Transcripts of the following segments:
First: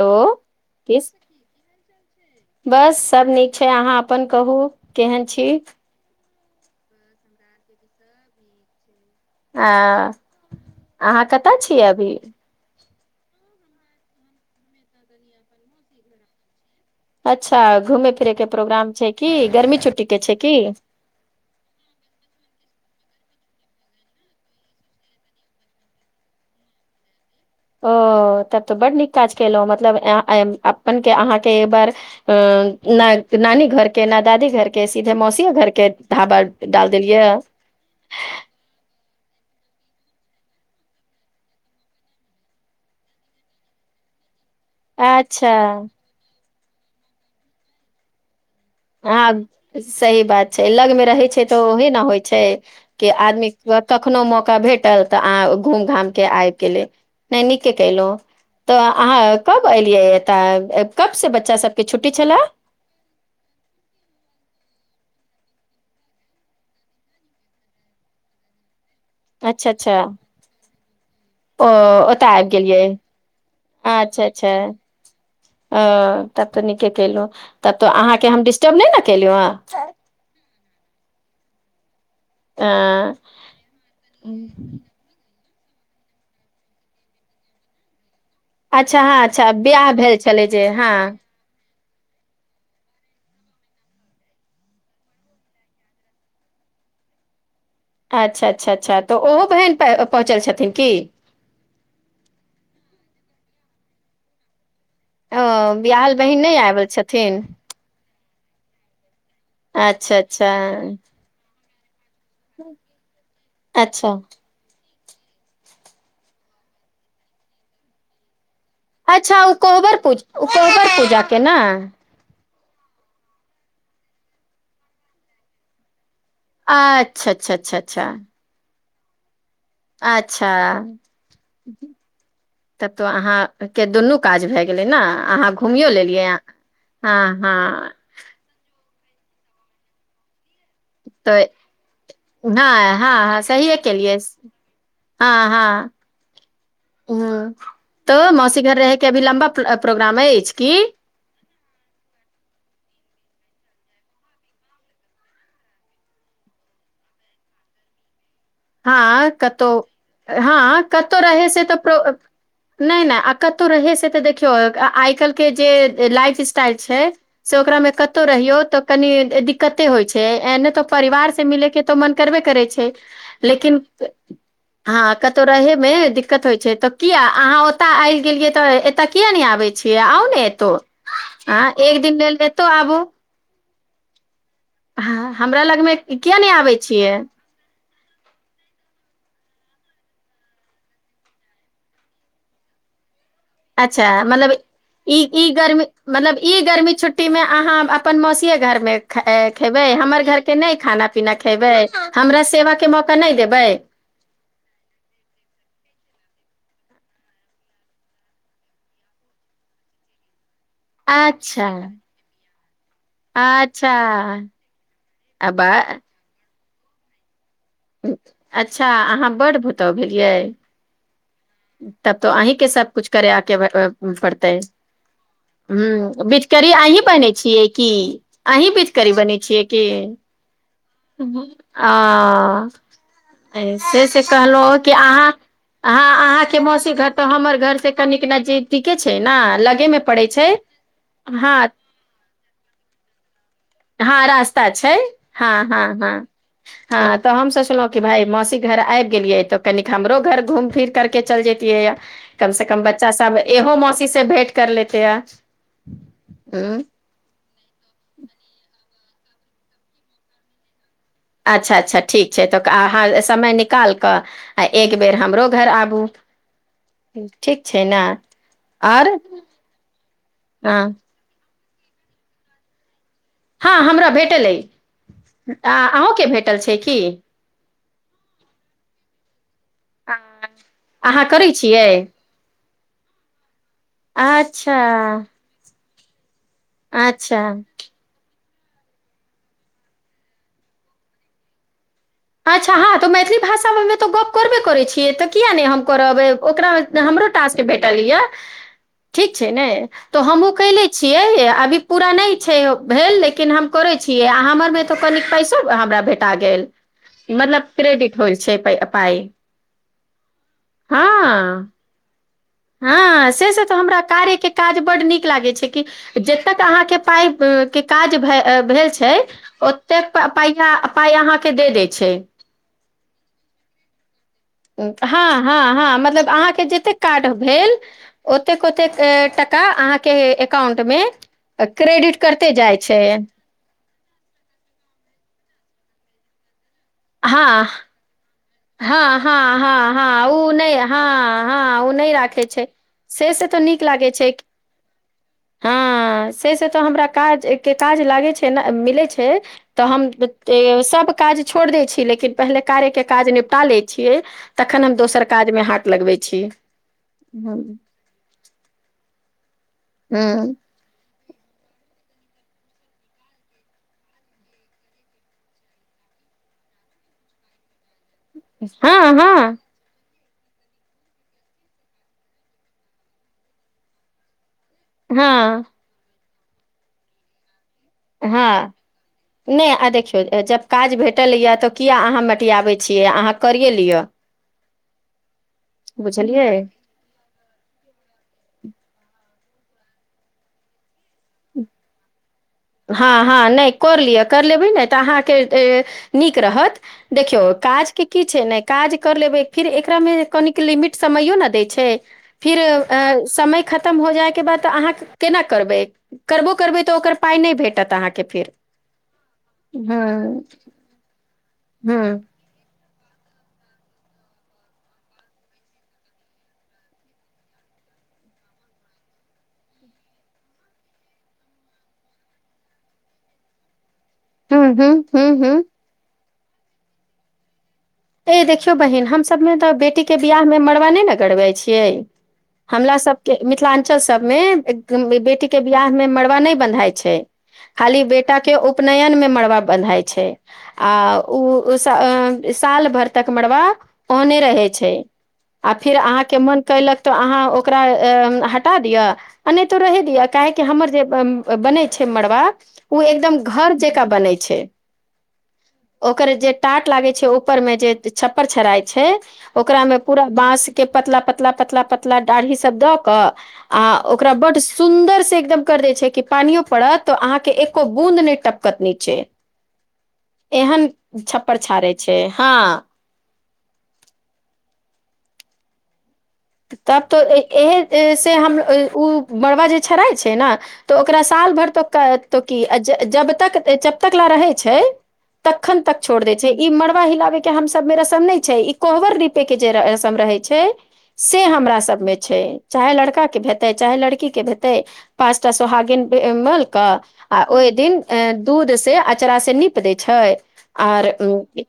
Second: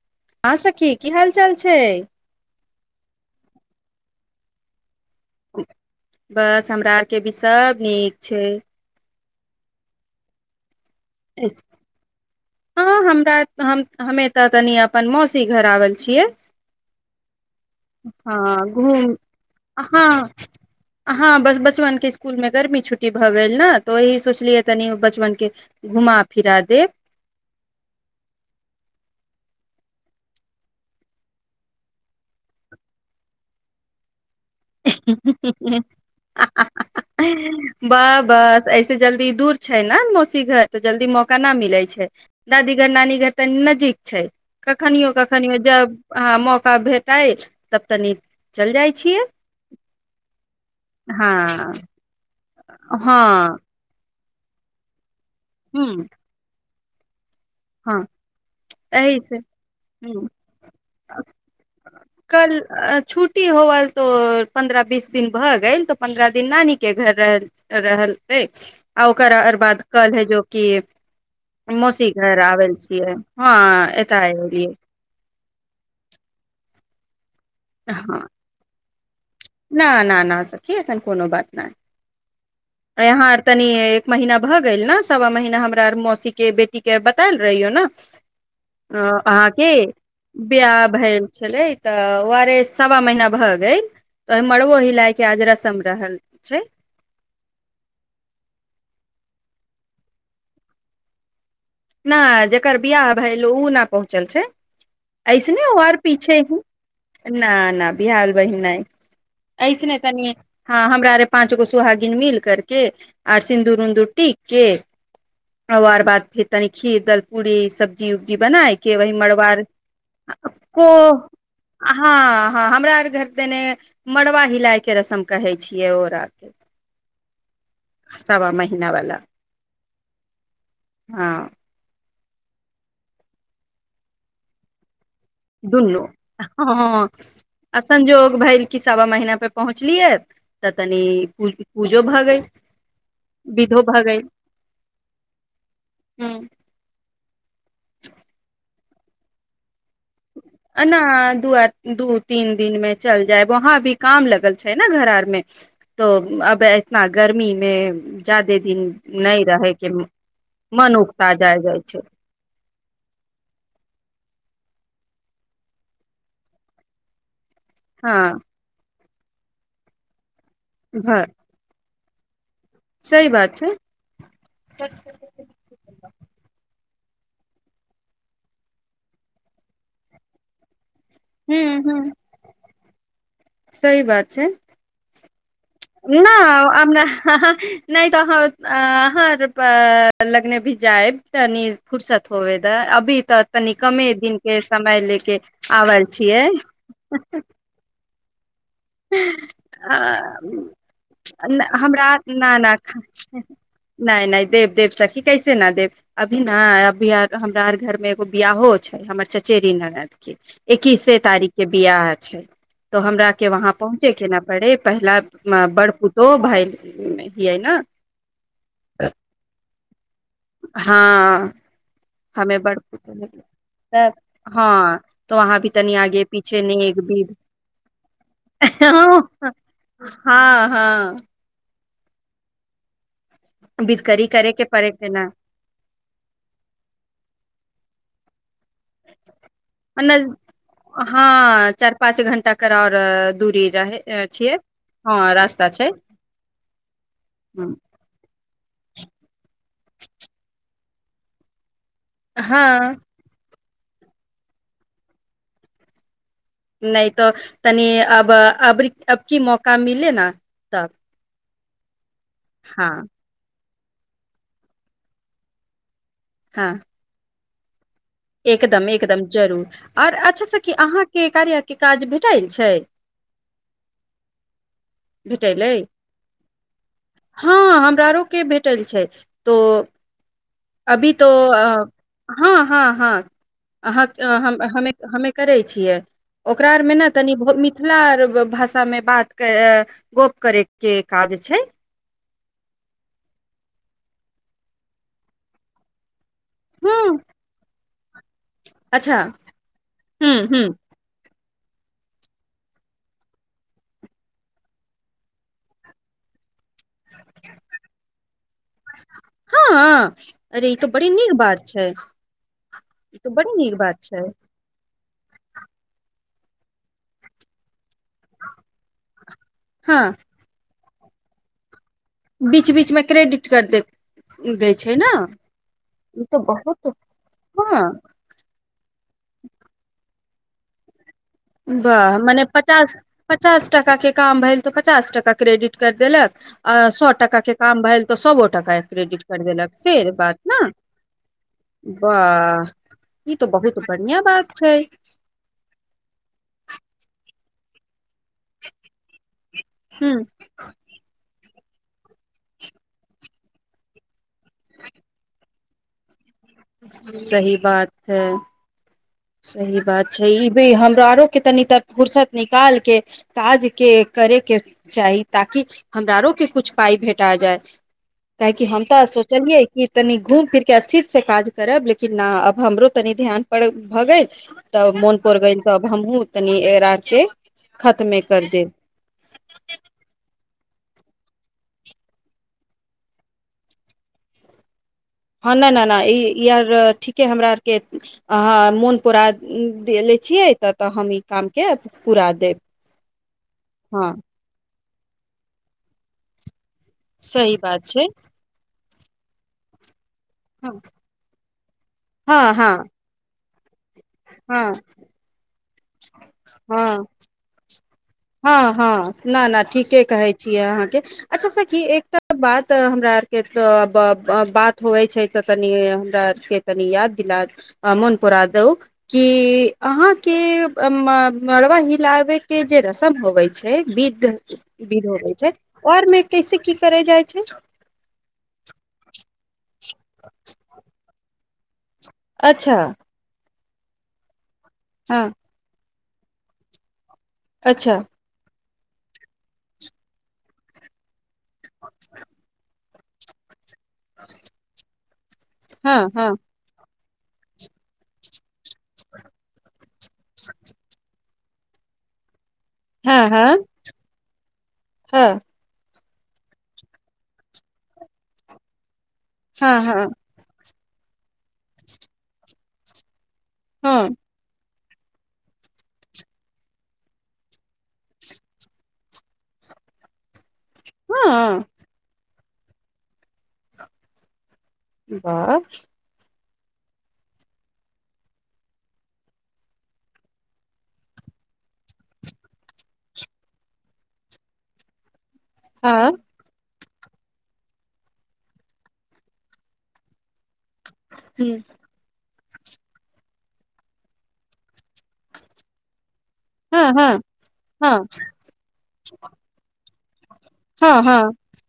hello हँ सखी की किस हाल चाल छै बस सब नीक छै अहाँ अपन कहू केहन छी बस हमरा आरके भी सभ नीक छै आ अहाँ कतय छियै अभी हँ हमरा हमे तऽ तनि अपन मौसी घर आवल छियै अच्छा घुमय फिरैके हँ प्रोग्राम छै घूम कि गर्मी हँ छुट्टीे छै कि छुट भऽ गेल ने तऽ ओही सोचलियै तनि बचपन के घुमा फिरा देब ओ तब तऽ बड नीक काज केलहुं मतलब अपन के अहाँके एक बार अ नानी घर के न दादी घर के सीधे मौसिय घर देब के ढाबा डाल देलियै वाह बस ऐसे जल्दी दूर छै ने मौसी घर तऽ जल्दी मौका न मिलै छै दादी घर नानी घर तऽ नजीक छै कखनिियो कखनो अच्छा जब अह म ा भेटइ तब तनी चलि जाइ छियै हँ सही बात लग मे रहै हँ छै तऽ ओहे ने होइ छै के हँ आदमी त कखनो मौका भेटल तऽ अह घूम हूँ घाम के आबि गेले नहि नीके हँ कलहुँ तऽ एहि अहाँ से कब एलियै हूँ एतऽ कबसँ बच्चा सबके छुट्टी छलए तऽ पन्द्रह बीस दिन भऽ गेल तऽ पन्द्रह दिन नानीके घर रहल रहलै आ ओकर अर अच्छा बाद अच्छा कल है जो की मौसीक आब गेलियै अच्छा अच्छा एलियै तब त तेल तब तो हँ अहाँके हम डिस्टर्ब नहि ने केलहुँ हँ की कोनो बात नहि अं, यहाँ आर तनी एक महीना भऽ गेल ने सवा महीना हमरा मौसी के बेटीक के बतायल रहियौ ने अच्छा हँ अच्छा अहाँके बियाह भेल छलै जे बियाह हँ भेल छलै तऽ ओ आरे सवा महीना भऽ गेल तऽ ओहि मड़बो हिलायके आज रस्म रहल छै अच्छा अच्छा अच्छा तऽ ओहो बहिन पहुँचल छथिन की नहि जकर बिियाह भाय ओ नहि पहुँचल छै ओ ऐस नहि हो बियाहल पीछे बहिन नहि ही आयल छथिन न न बिहाल बहिन न ऐस नहि अच्छा तनी अच्छा हँ हमरा अरे पाँच गो सु घिल मिल करके आर सिन्दूर अच्छा उदूर टीक के आार बाद फिर तनी खीर दल पूरी सब्जी उब्जी बनाय के वही अच्छा ओ मड़ुआर कोबर पूजा को कोबर पूजाके ने हँ हँ हमरा आर घर देने मड़वा हिलाय के रस्म कहै छियै ओ र अच्छा अच्छा अच्छा अच्छा भनावलाा अच्छा हँ तब तो अहाँके दुनू काज भए गेलै ने अहाँ घुमियो दुनू लेलियै हँ आ संजोग भेल किछु सवा महीना पे पहुँचलियै तऽ तनी पू त पूजो भऽ गेल हँ हँ हँ सहीए विधो भऽ केलिए गेल हँ हँ ह ह तो मौसी घर रहके के भी लम्बा प्रोग्राम अछि की न दू दू तीन दिन मे चल जाय वहाँ भी काम लगल छै ने घर आर मे तो अब एतना गर्मी मे जादे दिन हँ नहि रहे कतहु के हँ मन कतहु रहै उपताजा से तऽ जाइ प्रो छै नहि नहि आ कतहु रहै से तऽ देखियौ आइ काल्हिके जे लाइफ स्टाइल छै से ओकरामे हँ कतहु रहियौ तऽ कनी दिक्कते होइ छै एने तो भ परिवार से मिले के ऽ मन करबे करै छै छै सही बात छै लेकिन हँ कतहु रहैमे दिक्कत होइ छै तऽ किया अहाँ ओतअ आइब गेलियै तऽ एतय किया नइ आबै छियै आउ न हू एतहु आँ हू एक दिन लेल एतौ आबू सही बात छै हँ हमरा लगमे कििया नहि आबै छियै नहि तऽ अहाँ अहाँर लगने भी जाएब तनी फुरसत होबे दऽ अभी तऽ तनी अच्छा कमे दिन मतलब के समय ई लेके ई गर्मी आवल मतलब छियै ई गर्मी छुट्टीमे अहाँ अपन [unintelligible] खेबै हमर घरके नहि खाना पीना खेबै हमरा ना ना सेवाके मौका नहि देबै नइ नइ देब देब सखी कैसे न देब अभी ना अभी हमरा अर घर मे एगो बियाहो छै हमर चचेरी ननद के ऐक्कीसे तारीख के अच्छा बियाह छै तो हमरा के वहा अच्छा पहुँचे के न पड़े पहला आ बा बड़ पुतोह भायल [unintelligible] अच्छा अहाँ बड़ भ तोह भेल हँ [inaudible] तब तो अही हमे के बड़ सब कुछ पुतोह करेके तब पड़तै हँ तो वहाँ भी तनि ह आगे पीछे बचकरी अही नेग बनेै बिध छियै कि अही बचकरी हँ बनेै छियै की हँ आ ऐसे से बिधकरी करे के कहलहु कि पड़े के न अहाँ आहाँ अहाँ मोसी घर तऽ हमर घर से कनिक नजी दिके छै ने लगे मे पड़े नज छै हँ चार पाँच घंटा कर आओर दूरी रहे हँ छियै रास्ता छै हँ रास्ता हँ छै हँ हँ तऽ हम ह सोचलहु कि भाय मौसी घर आबि गेलियै तऽ कनिक हमरो घर घूम फिर करके चल जेैतियै यऽ कम से कम हँ बच्चा सब एहो मौसी से भेंट कर लेते या ह नइ तो तनी अब अबरी अब की मौका मिले न तब अच्छा अच्छा ठीक छै त आहाँ हँ समय नि निकाल कऽ आ एक बेेर हमरो घर आबू हँ ठीक छै ने एकदम आओर एकदम जरूर आओर अच्छह सखी हँ अहाँके कार्या के काज भेटाइल छै हँ हमरा भेटल अइ भेटल आ अइ अहूँके भेटल छै की प्रारो के भेटल छै तो अभी अहाँ तो करै छियै हँ हँ हँ अहाँ हमे अच्छा हमे हमे करै छियै ओकरा आर मे न तनि अच्छा मिथिला आर भाषामे बात क गप करैके काज छै अच्छा हँ तऽ मैथिली भाषामे तऽ गप्प करबे करै छियै तऽ किया नहि हम करबै ओकरा एते हूँ हमरो टाक्स भेटल यऽ अच्छा ठीक छै नय तऽ हूँ हमहु हूँ केयले छियै ए आब अभी पूरा नहि छै भेल लेकिन हम करै छियै आ हमरमे तऽ कनि पैसो हमरा भेटा गेल मतलब क्रेडिट [unintelligible] पाइ हँ अ अरे ई तो बड़ी नीक हँ बात छै ई हँ से बड़ी से नीक तऽ बात हमरा छै कार्य के काज बड्ड नीक लागै छै कि जतेक अहाँके पाइ के काज भेल छै हँ ओतेक पहिला पाइ आहाँ के दे देत बीच बीचमे क्रेडिट कर देब हँ हँ हँ मतलब अहाँके बहुत जतेक कार्ड भेल हँ ओतेक ओतेक टाका अहाँके एकाउंट मे क्रेडिट वाह मने करते जाइ पचास छै पचास टका के काम भेल तऽ पचास टका क्रेडिट कर देलक अ सौ टका के हँ काम भेल तऽ सौओ टका हँ क्रेडिट कर हँ देलक हँ से हँ बात ओ न नहि हँ हँ ओ नहि राखै छै वाह से ई तो से तऽ बहुत नीक लागै बढ़िया बात छै हँ से से तऽ हमरा काज के काज लागै छै न मिलै छै तऽ हम ह जेते सब काज छोड़ि दै छी लेकिन पहिले कार्यके काज निपटा लै छियै तखन हम दोसर काज मे हाथ लगबै छी सही हँ बात हइ सही बात छै ई हँ भी हमरा आरो कते निक तऽ फर्सत निकालके काजके करैके चाही ताकि हमरा आरोके किछु पाइ भेटा जाय काहेकि हम तऽ हँ सोचलियै कि तनी घूम फिर के अस्थिर से काज करब लेकिन ना आब हमरो तनि ध्यान पर भऽ गेल तब मोन प गेल हँ तब हमहहुँ तनी एरा के खतमे कर देब हँ नहि आ देखियौ जब काज भेटल यए तऽ किया अहाँ मटियाबै छियै अहाँ करिए लिअ हँ नहि नहि नहि ई ई बुझलियै आर ठीके हमरा आरके अ मोन पुरा देले छियै त तऽ हम कामके पूरा देब हँ हँ नहि कर हँ लियअ कर ले तऽ अहाँके नीक रहत देखियौ सही बात काजके की छै ने काज कर लेबै फिर एकरामे कनिक हँ लिमिट समयो ना देय छै हँ फिर हँ समय खत्म हो जाइके बाद हँ अहाँ केना करबै करबो करबै तऽ हँ ओकर नहि भेटत अहाँके फिर हँ हँ नहि नहि हँ ठीके कहै छियै अहाँके ए सब से की हँ एकटा बात तऽ हमरा आरके तऽ बात होइ छै तऽ तनि हमरा आरके तनि याद दिला मोन पुरा दो कि अहाँके मड़बा हिलाबैके जे रस्म होबै छै बिध विध हूँ हूँ हूँ होबै छै हूँ और मे तैसे की करय जाइ छै ए देखियौ बहिन हम सबमे तऽ बेटीक के बिियाह मे मरबाने ने गड़बै अछि छै अच्छा हमरा सबके मिथिलाञ बच्चा सब मे एक हँ बेटी के बियाह मे मड़बा नहि बन्धाइ छै अच्छा खाली बेटा के उप उपनयनमे मड़बा बन्धहाइ छै आ ओ साल भर तक मडवा ओने रहै छै आ फिर हँ हँ अहाँके मोन कयलक अ ओकरा ह काहेकि हमर जे ओ बनै छै मड़बा ओ हँ एकदम हँ घर जकाँ बनै छै हँ ओकर जे टाट लागै छै ओ मे जे छपर छराय हँ ओकरा हँ मे पूरा बाँस के पतला पता पतला पतला पतला दाढ़ी सब दऽ कऽ आ हँ ओकरा बड्ड सुन्दर से एकदम कर दै छै कि पानियो पड़त तऽ अहाँके एको बूद नहि टपकत नी छैे एहन छप्पर हँ छाड़े छी हँ बाह तब तऽ ए से हम ओ मड़बा जे छड़ाइ छै ने तऽ ओकरा साल भरि तो त की जब तक जब तक ल रहै छै तखन तक हँ छोड़ दै छै ई मर ा हिलाबे के हम सब मे रसम न छै ई कोहबर रीपे के जे रसम रहे छै से हँ हमरा सब मे छै चाहे लड़का के हेतै चाहे लड़की के हेतै पाचटा सोहागिन मल के हँ हँ आ ओहि दिन हँ दूध से अचारा से नीप देय छै छै हँ हँ आर उ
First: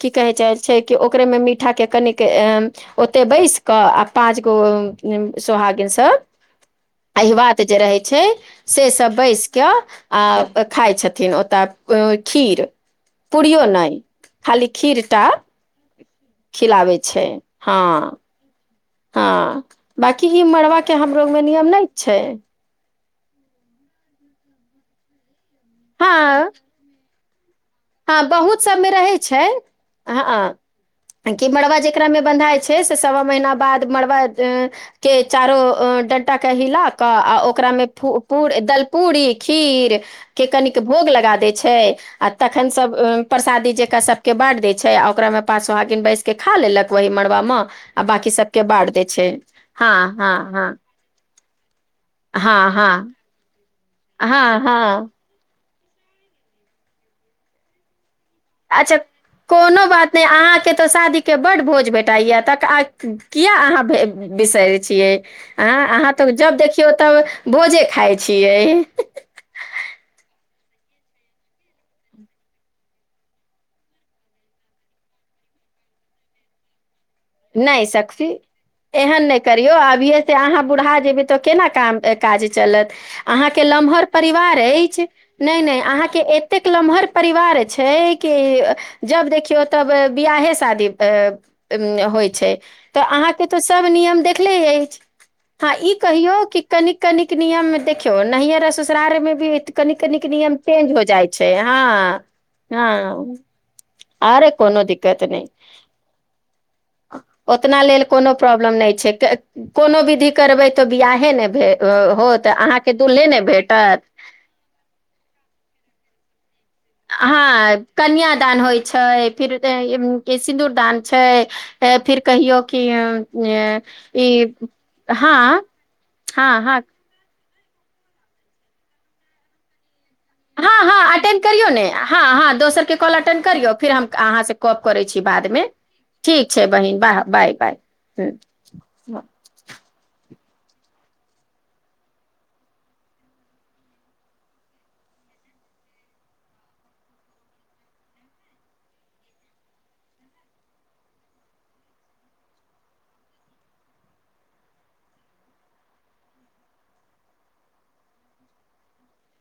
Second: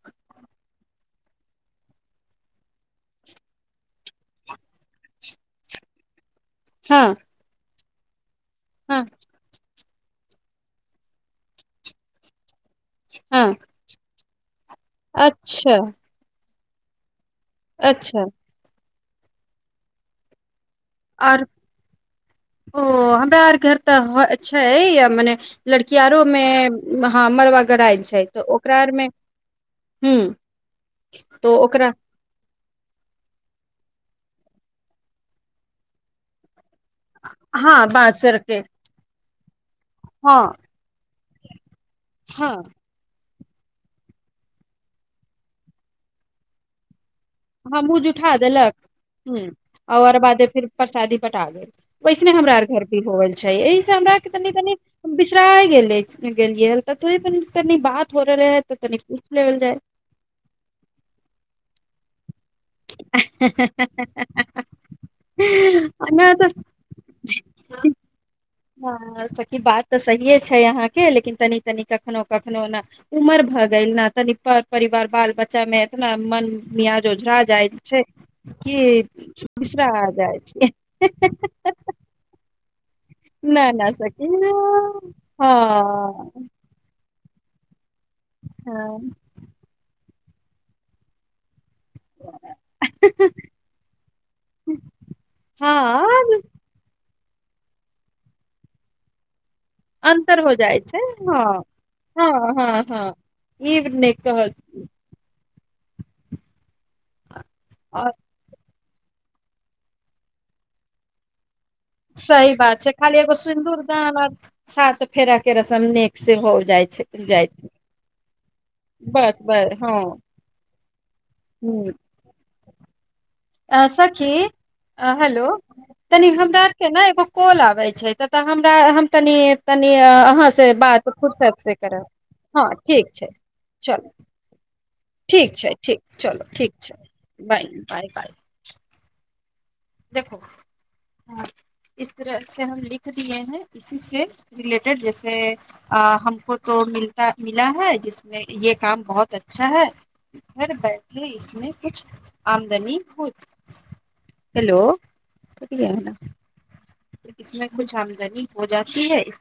की कहे जा छै कि ओकरे में मीठा के कनिक ओते बैस क आ पाँच गो सोहागिनसँ हँ अहि ब त ज रहै छै से हँ सब बैस क्य आ खाइ छथिन ओतय खीर हँ पुड़ीओ नई खाली क्षीरटा अच्छा खिलाबै छै हँ अच्छा हँ बकि ही मरब के हमरोगमे आर नियम नहि छै ओ हमरा आर घर तऽ छै मने हँ लड़कियारो मे हँ मरबक हँ बहुत सभमे रहैत छै ह हँ कि तो मड़बा ओकरा जेकरामे बन्धाइ छै से सवा महीना बाद मड़बा के चारो डंटाा क हिल आ हँ ओकरामे बाँसर के दलपूड़ी ठीक हँ के कन भोग लगा दै छै आ हँ तखन सबकें प्रसादी जेका सबके बैन्ट दे छै आ ओकरा मे पाँचह गिन बैस के खा लेलक उहि पर हँ मुँह आ बांकी जुठा सबके देलक बाँट दे छै हँ हँ हँ कटा देे वैसने हमरार घर परी होल छैा हमरा तनि हाँ तनि हाँ बिसरा गेल गेलिय थोड़े तनि बात हो रहले है तऽ अच्छा तनी पूछि लेवल जाय कोनो बात नहि अहाँके तऽ शादीके बड्ड भोज भेटाइए तऽ किया अहाँ बिसर छियै अ आ अहाँ त नहि जब तऽ देखियौ तब भोजे खााय छियै हँ सखी बात तऽ सही छै छै यहाँ के लेकिन तनी तनि कखनो कखनो ने उमर भ गेल ने तनि पर परिवार बाल बच्चा में एतना मन मियाज ओझरा जाइ नहि छै सखी कि एहन नहि करियौ बिसरा अभिय से जाइ अहाँ छै बुढ़ा जेबै तऽ केना काम काज चलत न अहाँके न लमहर सखी परिवार अछि नहि नहि अहाँके हँ एतेक लमहर परिवार अछि छै कि हँ जब देखियौ तब विआहे शादीकें होइ छै तऽ अहाँके तऽ सब नियम देखले अछि हँ ई कहियौ कि कन कनिक नियममे देखियौ नैहर ससुरार मे भी कन कनिक नियम चेंज हो जाइ छै हँ हँ ई नहि अरे कहल कोनो दिक्कत नहि ओतना लेल और कोनो प्रॉब्लम नहि कोनो विधि करबै तऽ बियाहे ने भेल सही बात छै खाली एगो सुिन्दूर दानर साथ फेरा के रसम ने से हो जाइ छै जाइ छै, हँ कन्यादान होइ छै बस फिर बस हँ सिंदूरदान छै हूँ फिर कहियौ कि अ सखी हँ हेलो तनी हमरा हँ हँ आरके ने एगो कोल आबै छै तऽ हमरा तनि अहाँ से हँ बात हँ अटेंड फुर्सत करियौ से ने करब हँ हँ दोसरके ठीक कॉें छै करियौर हम चलू क करै छी बादमे ठीक छै बहिन बाह बाय बाय ह हँ देख ह इस तरह से हम लिख दए है इसी से रिलेटेड जैसे हमको तो मता मिला है जिसमे ये काम बहुत अच्छा है घर बैठे इसमे कुछ आमदनी होत हेलो क इसमे खुछ आमदनी हो जाी ह इस